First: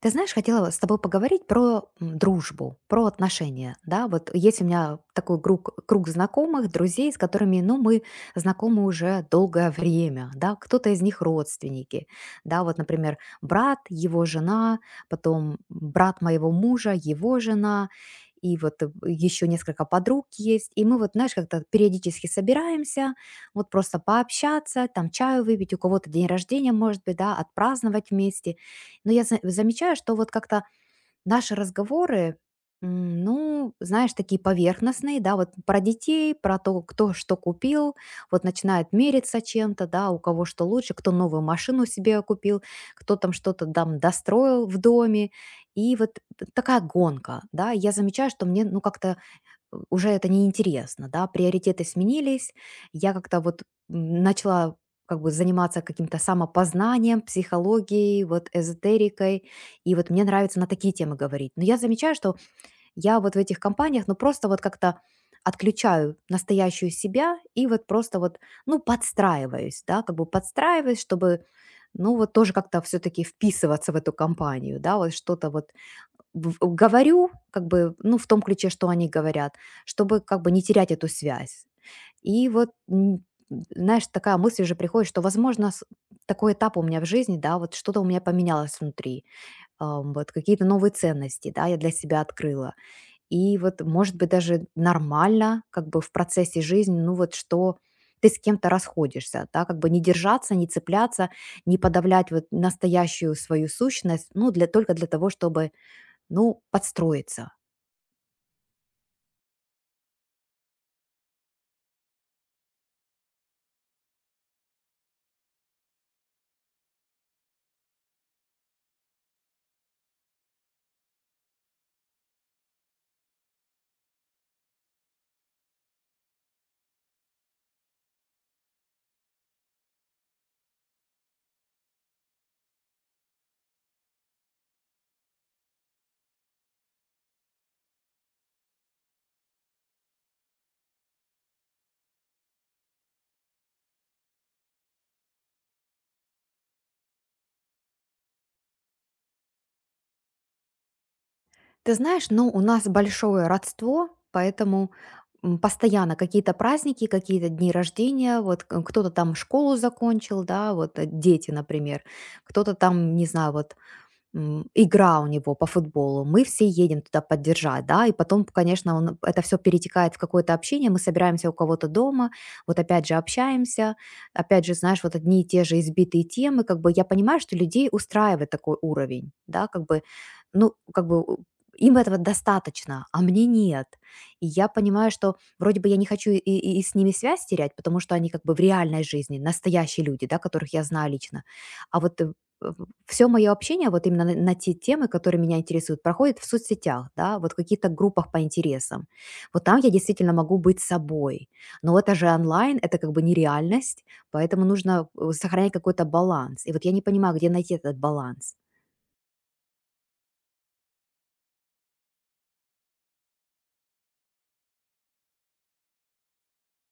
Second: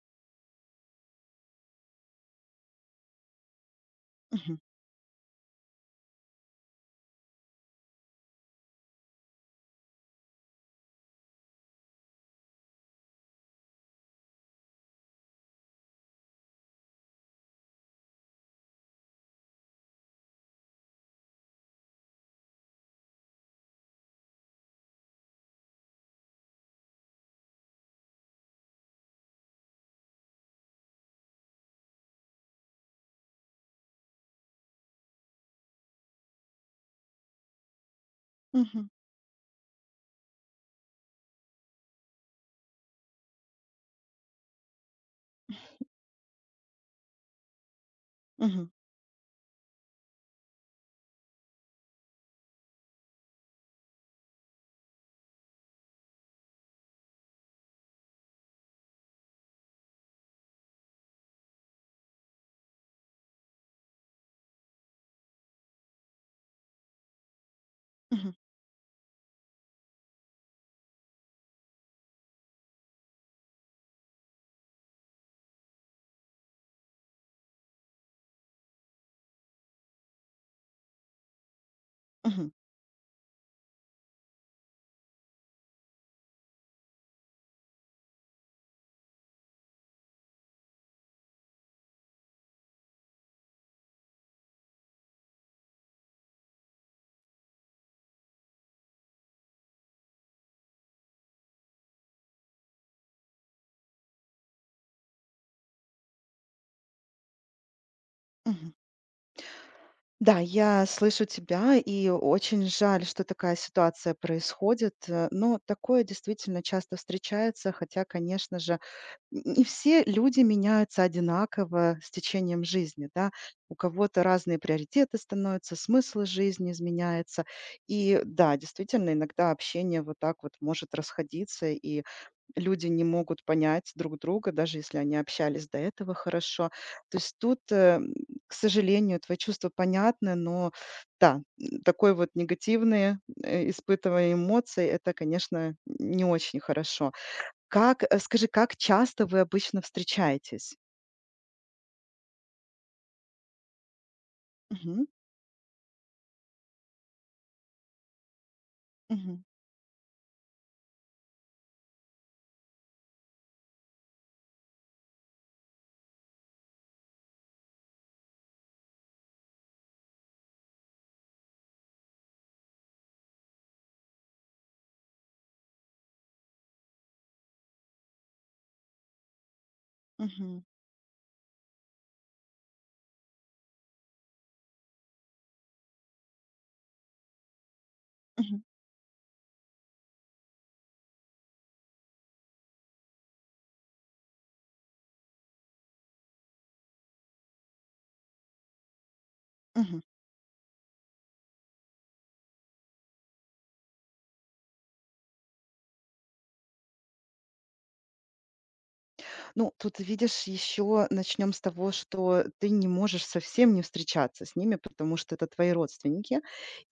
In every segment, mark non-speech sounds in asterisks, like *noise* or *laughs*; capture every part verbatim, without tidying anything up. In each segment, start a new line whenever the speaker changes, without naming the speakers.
Ты знаешь, хотела с тобой поговорить про м, дружбу, про отношения, да, вот
Мгм.
есть у меня такой круг, круг знакомых, друзей, с которыми, ну, мы знакомы уже долгое время, да, кто-то из них родственники, да, вот, например, брат, его жена, потом брат моего мужа, его жена, и вот еще несколько подруг есть, и мы вот, знаешь, как-то периодически собираемся, вот просто пообщаться, там чаю выпить, у кого-то день рождения, может быть, да, отпраздновать вместе, но я за- замечаю, что вот как-то наши разговоры, м, ну, знаешь, такие поверхностные, да, вот про детей, про то, кто что купил, вот
Мгм.
начинают мериться чем-то, да, у кого что лучше, кто новую машину себе купил, кто там что-то там достроил в доме. И вот такая гонка, да, я замечаю, что мне,
Мгм.
ну, как-то э, уже это неинтересно, да, приоритеты сменились, я как-то вот м, начала как бы заниматься каким-то самопознанием, психологией, вот эзотерикой, и вот мне нравится на такие темы говорить. Но я замечаю, что я вот в этих компаниях, ну, просто вот как-то отключаю настоящую себя и вот просто
Мгм.
вот, ну, подстраиваюсь, да, как бы подстраиваюсь, чтобы, ну, вот тоже как-то все-таки вписываться в эту компанию, да, вот что-то вот в э, говорю, как бы, ну, в том ключе, что они говорят, чтобы как бы не терять эту связь. И
Мгм.
вот, м, знаешь, такая мысль уже приходит, что, возможно, с- такой этап у меня в жизни, да, вот что-то у меня поменялось внутри, ам, вот какие-то новые ценности, да, я для себя открыла. И вот, может быть, даже нормально, как бы в процессе жизни, ну вот что ты с кем-то расходишься, да, как бы не держаться, не цепляться, не подавлять вот настоящую свою сущность, ну, для, только для того, чтобы ну, подстроиться.
Мгм. Да, я слышу тебя, и очень жаль, что такая ситуация происходит. э, Но такое действительно часто встречается, хотя, конечно же, н- не все люди меняются одинаково с течением жизни, да. У кого-то разные приоритеты становятся, смысл жизни изменяется. И да, действительно, иногда общение вот так вот может расходиться, и люди не могут понять друг друга, даже если они общались до этого хорошо. То есть тут, э, к сожалению, твои чувства понятны, но да, м, такой вот негативные э, испытывая эмоции, это, конечно, не очень хорошо. Как, э, скажи, как часто вы обычно встречаетесь?
Ты знаешь, ну, у нас большое родство, поэтому
Мгм,
м, постоянно какие-то праздники, какие-то дни рождения, вот к- кто-то там
мгм,
школу закончил, да, вот э, дети, например, кто-то там, не знаю, вот м, игра у него по футболу, мы все едем туда поддержать, да, и потом, конечно, он, это все перетекает в какое-то общение, мы собираемся у кого-то дома, вот опять же общаемся, опять же, знаешь, вот одни и те же избитые темы, как бы я понимаю, что людей устраивает такой уровень, да, как бы,
мгм,
ну, как бы у- им этого достаточно, а мне нет. И я понимаю, что вроде бы я не хочу и, и- и с ними связь терять, потому что они как бы в
мгм,
реальной жизни, настоящие люди, да, которых я знаю лично. А вот э, все мое общение вот именно на на те темы, которые меня интересуют, проходит в соцсетях, да, вот в каких-то группах по интересам. Вот там я
мгм.
действительно могу быть собой. Но это же онлайн, это как бы нереальность, поэтому нужно, э, сохранять какой-то баланс. И вот я не понимаю, где найти этот баланс.
Ну, тут, видишь, еще начнем с того, что ты не можешь совсем не встречаться с ними, потому что это твои родственники.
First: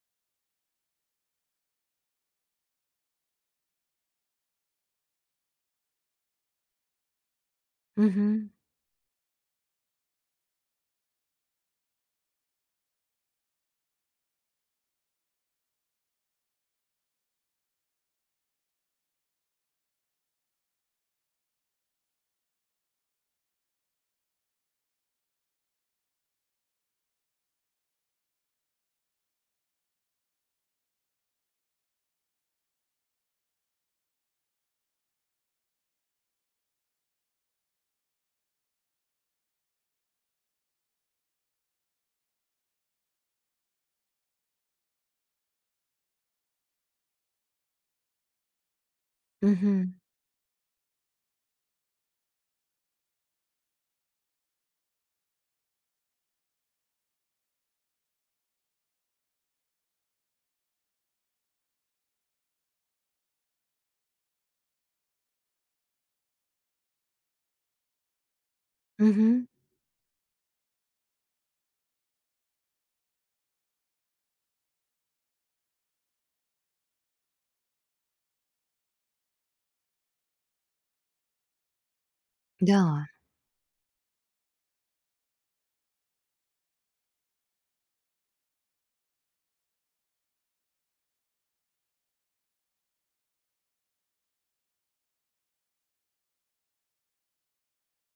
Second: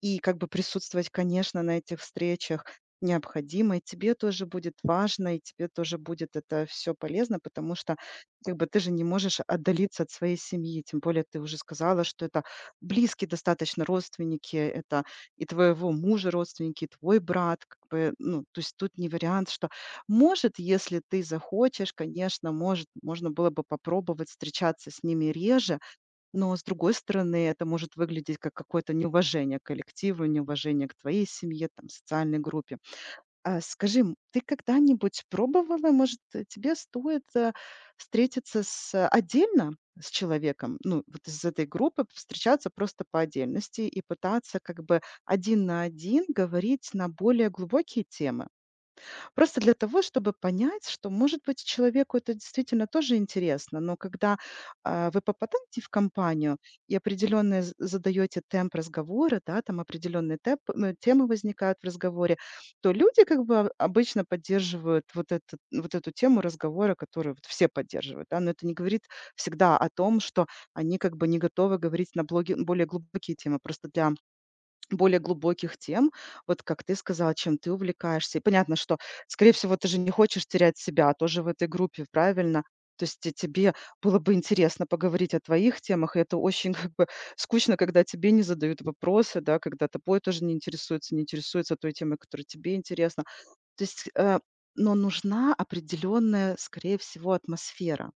И как бы присутствовать, конечно, на этих встречах необходимо, и тебе тоже будет важно, и тебе тоже будет это все полезно, потому что
Мгм,
как бы ты же не можешь отдалиться от своей семьи, тем более ты уже сказала, что это близкие достаточно родственники, это и твоего мужа родственники, и твой брат, как бы, ну, то есть тут не вариант, что может, если ты захочешь, конечно, может, можно было бы попробовать встречаться с ними реже, но, с другой стороны, это может выглядеть как какое-то неуважение к коллективу, неуважение к твоей семье, там, социальной группе. А скажи, м, ты когда-нибудь пробовала, может, э, тебе стоит э, встретиться с, э, отдельно с человеком, ну, вот из этой группы, встречаться просто по отдельности и пытаться как бы один на один говорить на более глубокие темы? Просто для
мгм,
того, чтобы понять, что, может быть, человеку это действительно тоже интересно, но когда а, вы попадаете в компанию и определенно з- задаете темп разговора, да, там определенные темп, э, темы возникают в разговоре, то люди как бы о- обычно поддерживают вот, этот, вот эту тему разговора, которую вот все поддерживают, да, но это не говорит
мгм.
всегда о том, что они как бы не готовы говорить на блоге, более глубокие темы. Просто для более глубоких тем, вот как ты сказала, чем ты увлекаешься. И понятно, что, скорее всего, ты же не хочешь терять себя а тоже в этой группе, правильно?
Да,
То есть те- тебе было бы интересно поговорить о твоих темах, и это очень *laughs* как бы скучно, когда тебе не задают вопросы, да, когда тобой тоже не интересуется, не интересуется той темой, которая тебе интересна. То есть, э, но нужна определенная, скорее всего, атмосфера,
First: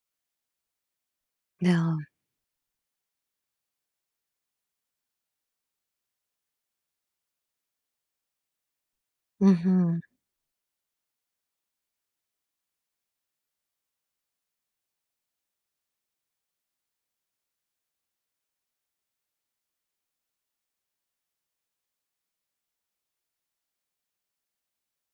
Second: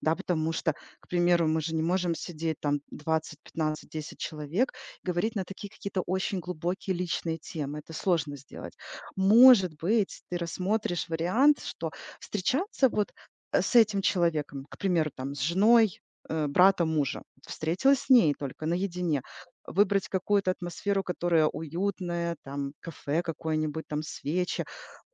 да, потому что, к примеру, мы же не
да,
можем сидеть там двадцать, пятнадцать, десять человек, говорить на такие какие-то очень глубокие личные темы. Это сложно сделать. Может
мгм,
быть, ты рассмотришь вариант, что встречаться вот э, с этим человеком, к примеру, там, с женой, э, брата мужа, вот встретилась с ней только наедине, выбрать какую-то атмосферу, которая уютная, там, кафе какое-нибудь, там, свечи,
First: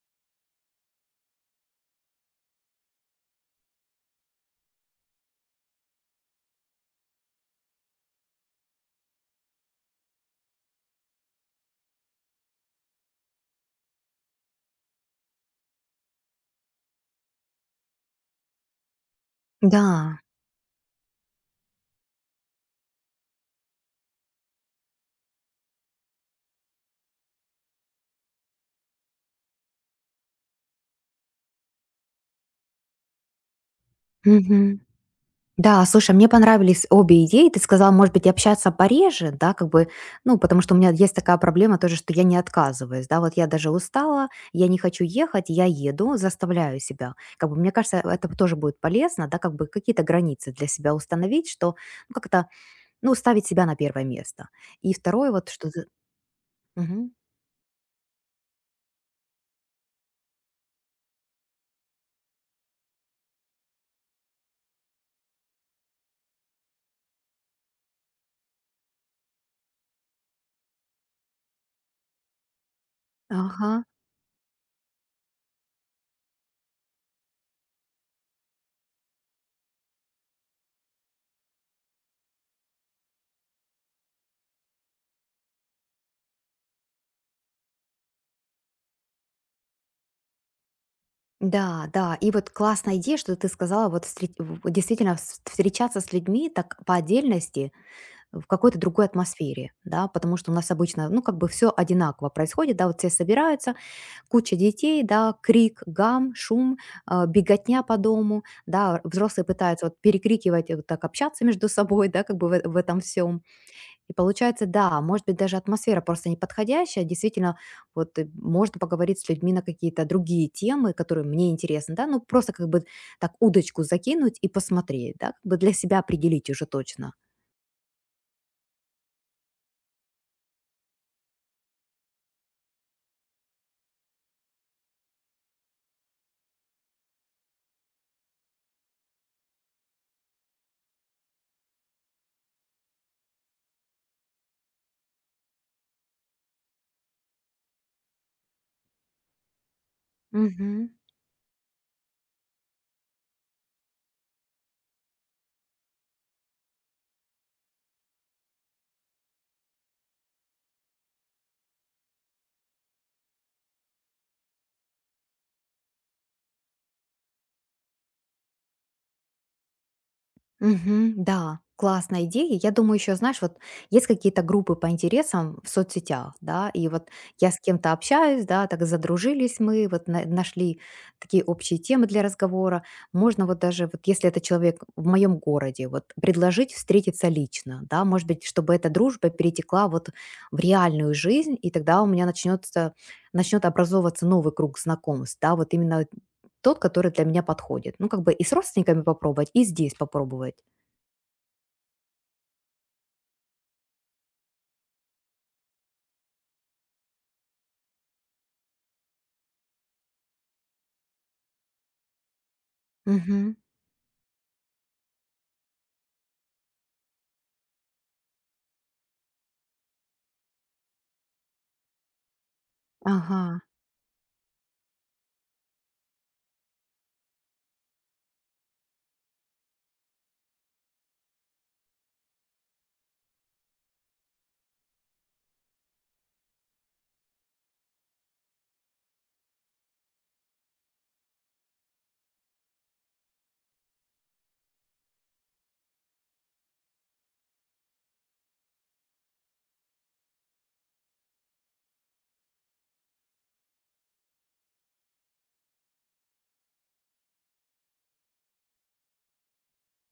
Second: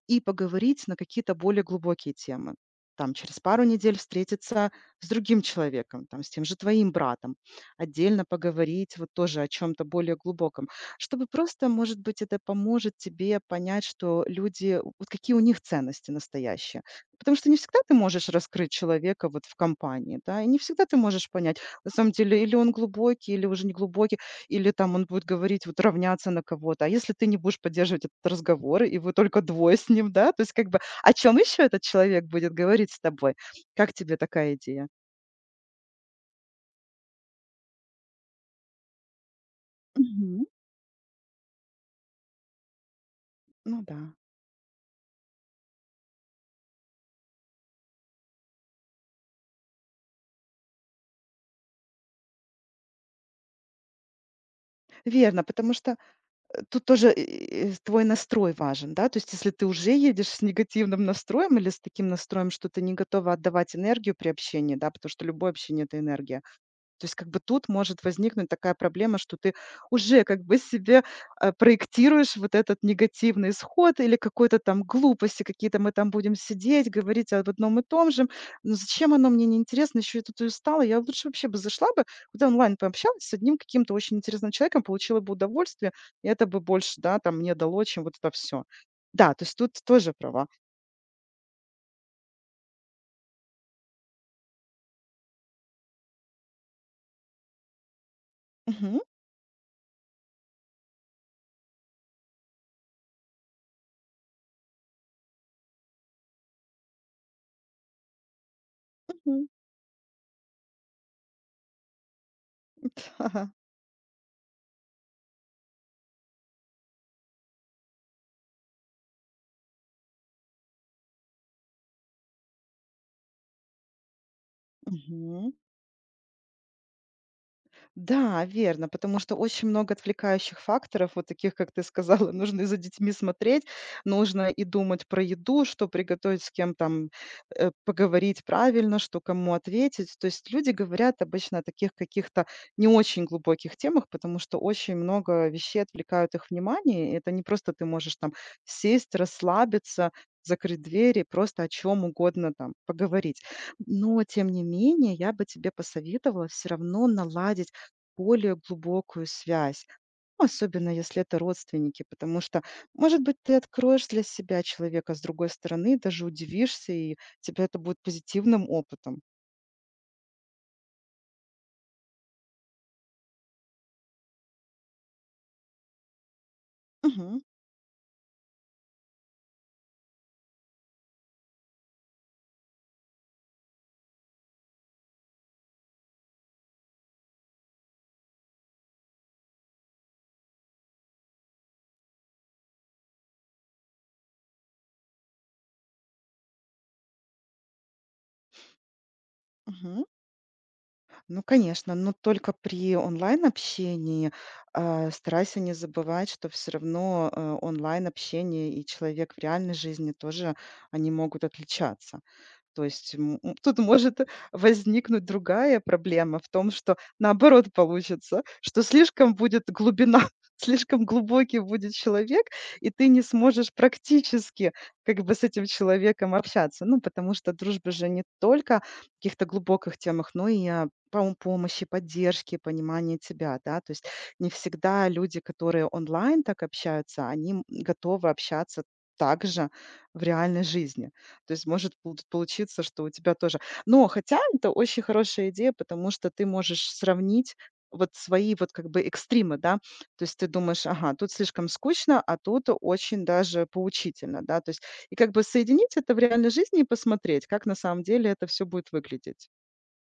и поговорить на какие-то более глубокие темы. Там через пару недель встретиться с другим человеком, там, с тем же твоим братом, отдельно поговорить вот тоже о чем-то более глубоком, чтобы просто, может быть, это поможет тебе понять, что люди, вот какие у них ценности настоящие. Потому что не всегда ты можешь раскрыть человека вот в компании,
да,
да, и не всегда ты можешь понять, на самом деле, или он глубокий, или уже не глубокий или там он будет говорить, вот равняться на кого-то. А если ты не будешь поддерживать этот разговор, и вы только двое с ним, да, то есть как бы о чем еще этот человек будет говорить с тобой? Как тебе такая
мгм.
идея?
Да, слушай, мне понравились обе идеи. Ты сказала, может быть, общаться пореже, да, как бы, ну,
Мгм.
потому что у меня есть такая проблема тоже, что я не отказываюсь, да, вот я даже
Ну да,
устала, я не хочу ехать, я еду, заставляю себя. Как бы, мне кажется, это тоже будет полезно, да, как бы какие-то границы для себя установить, что, ну, как-то, ну, ставить себя на первое место. И второе,
верно,
вот, что...
потому
ты-
что э, тут тоже
Мгм.
э, э, твой настрой важен, да, то есть если ты уже едешь с негативным настроем или с таким настроем, что ты не готова отдавать энергию при общении, да, потому что любое общение— это энергия. То есть как бы тут может возникнуть такая проблема, что ты уже как бы себе, а, проектируешь вот этот негативный
Ага.
исход или какой-то там глупости, какие-то мы там будем сидеть, говорить об одном и том же. Ну зачем оно мне неинтересно, еще я тут и устала, я лучше вообще бы зашла бы, куда онлайн пообщалась с одним каким-то очень интересным человеком, получила бы удовольствие, и это бы больше, да, там мне дало, чем вот это все. Да, то есть тут тоже права.
Да, да. И вот классная идея, что ты сказала, вот встре- в- действительно вс- встречаться с людьми так по отдельности, в какой-то
Мгм,
другой атмосфере, да, потому что у нас обычно, ну, как бы все одинаково происходит, да, вот все собираются, куча детей, да, крик, гам, шум, а, беготня по дому, да, взрослые
мгм.
пытаются вот перекрикивать, э, вот так общаться между собой, да, как бы в, в этом
*laughs*
всем.
Ага.
И получается, да, может быть, даже атмосфера просто неподходящая, действительно, вот э, можно поговорить с людьми на какие-то другие темы, которые мне интересны, да, ну, просто как бы так удочку закинуть и посмотреть, да, как
Мгм.
бы для себя определить уже точно.
Да, верно, потому что очень много отвлекающих факторов, вот таких, как ты сказала, *laughs* нужно и за детьми смотреть, нужно и думать про еду, что приготовить, с кем там э, поговорить правильно, что кому ответить. То есть люди говорят обычно о таких каких-то не очень глубоких темах, потому что очень много вещей отвлекают их внимание. И это не просто ты можешь там сесть, расслабиться, закрыть
Мгм.
двери, просто о чем угодно там поговорить. Но, тем не менее, я бы тебе посоветовала все равно наладить более глубокую связь, ну, особенно если это родственники, потому что, может быть, ты откроешь для себя человека с другой стороны, даже удивишься, и тебе это будет позитивным опытом.
Мгм. Да, классная идея. Я думаю, еще, знаешь, вот есть какие-то группы по интересам в соцсетях, да, и вот
Мгм.
я с кем-то общаюсь, да, так задружились мы, вот на- нашли такие общие темы для разговора. Можно вот даже, вот если это человек в моем городе, вот предложить встретиться лично, да, может быть, чтобы эта дружба перетекла вот в реальную жизнь, и тогда у меня начнется начнет образовываться новый круг знакомств, да, вот именно тот, который для меня подходит. Ну, как бы и с родственниками попробовать, и здесь
Мгм.
попробовать.
Ну, конечно, но только при онлайн-общении а, старайся не забывать, что все равно э, онлайн-общение и человек в реальной жизни тоже, они могут отличаться. То есть м,
Мгм.
м, тут может возникнуть другая проблема в том, что наоборот получится, что слишком будет глубина, *laughs* слишком глубокий будет человек, и ты не
Ага.
сможешь практически как бы с этим человеком общаться. Ну, потому что дружба же не только в каких-то глубоких темах, но и о пом- помощи, поддержке, понимании тебя, да, то есть не всегда люди, которые онлайн так общаются, они м, готовы общаться также в реальной жизни. То есть может пут получиться, что у тебя тоже но хотя это очень хорошая идея, потому что ты можешь сравнить вот свои вот как бы экстримы, да. То есть ты думаешь: "Ага, тут слишком скучно, а тут очень даже поучительно", да. То есть и как бы соединить это в реальной жизни и посмотреть, как на самом деле это все будет выглядеть.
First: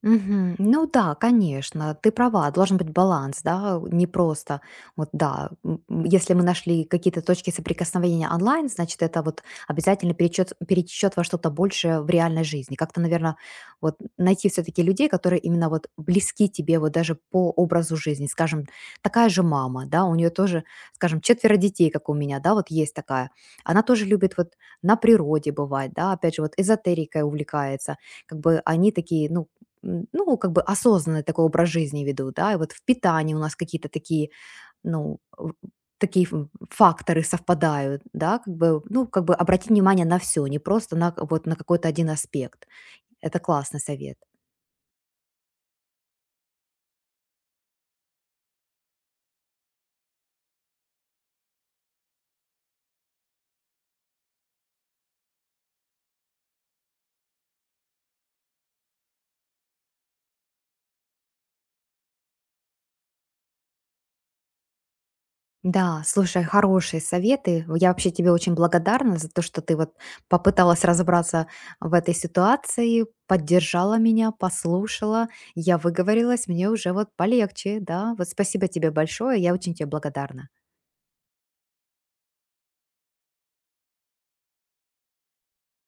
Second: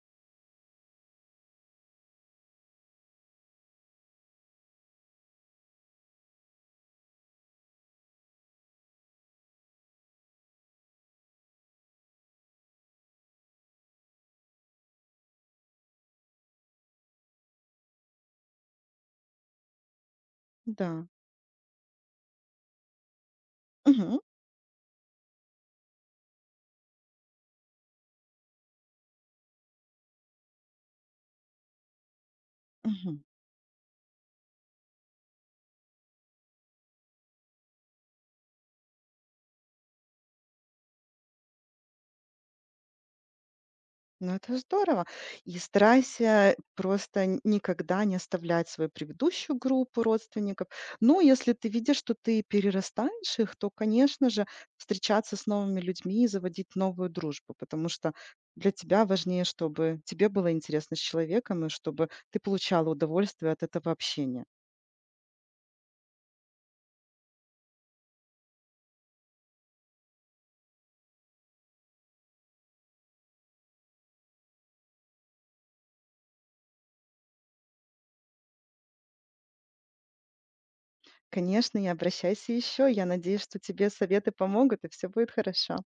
Мгм. Ну да, конечно, ты права, должен быть баланс, да, не просто вот да, м, м, если мы нашли какие-то точки соприкосновения онлайн, значит, это вот обязательно перечет, перечет во что-то большее в реальной жизни. Как-то, наверное, вот найти все-таки людей, которые именно вот близки тебе вот даже по образу жизни, скажем, такая же мама, да, у нее тоже,
Да.
скажем, четверо детей, как у меня, да, вот есть такая. Она тоже
Мгм.
любит вот на природе бывать, да, опять же, вот эзотерикой увлекается, как бы они такие, ну, м, ну, как бы осознанный такой образ жизни ведут, да, и вот в
Мгм.
питании у нас какие-то такие, ну, в- такие ф- факторы совпадают, да, как бы, ну, как бы обратить внимание на все, не просто на, к- вот на какой-то один аспект. Это классный совет.
Ну, это здорово. И старайся просто н- никогда не оставлять свою предыдущую группу родственников. Ну, если ты видишь, что ты перерастаешь их, то, конечно же, встречаться с новыми людьми и заводить новую дружбу, потому что для тебя важнее, чтобы тебе было интересно с человеком и чтобы ты получала удовольствие от этого общения.
Да, слушай, хорошие советы. Я вообще тебе очень благодарна за то, что ты вот попыталась разобраться в этой ситуации, поддержала меня, послушала. Я выговорилась, мне уже вот полегче, да. Вот спасибо тебе большое, я очень тебе благодарна.
Конечно, и обращайся еще. Я надеюсь, что тебе советы помогут и все будет хорошо.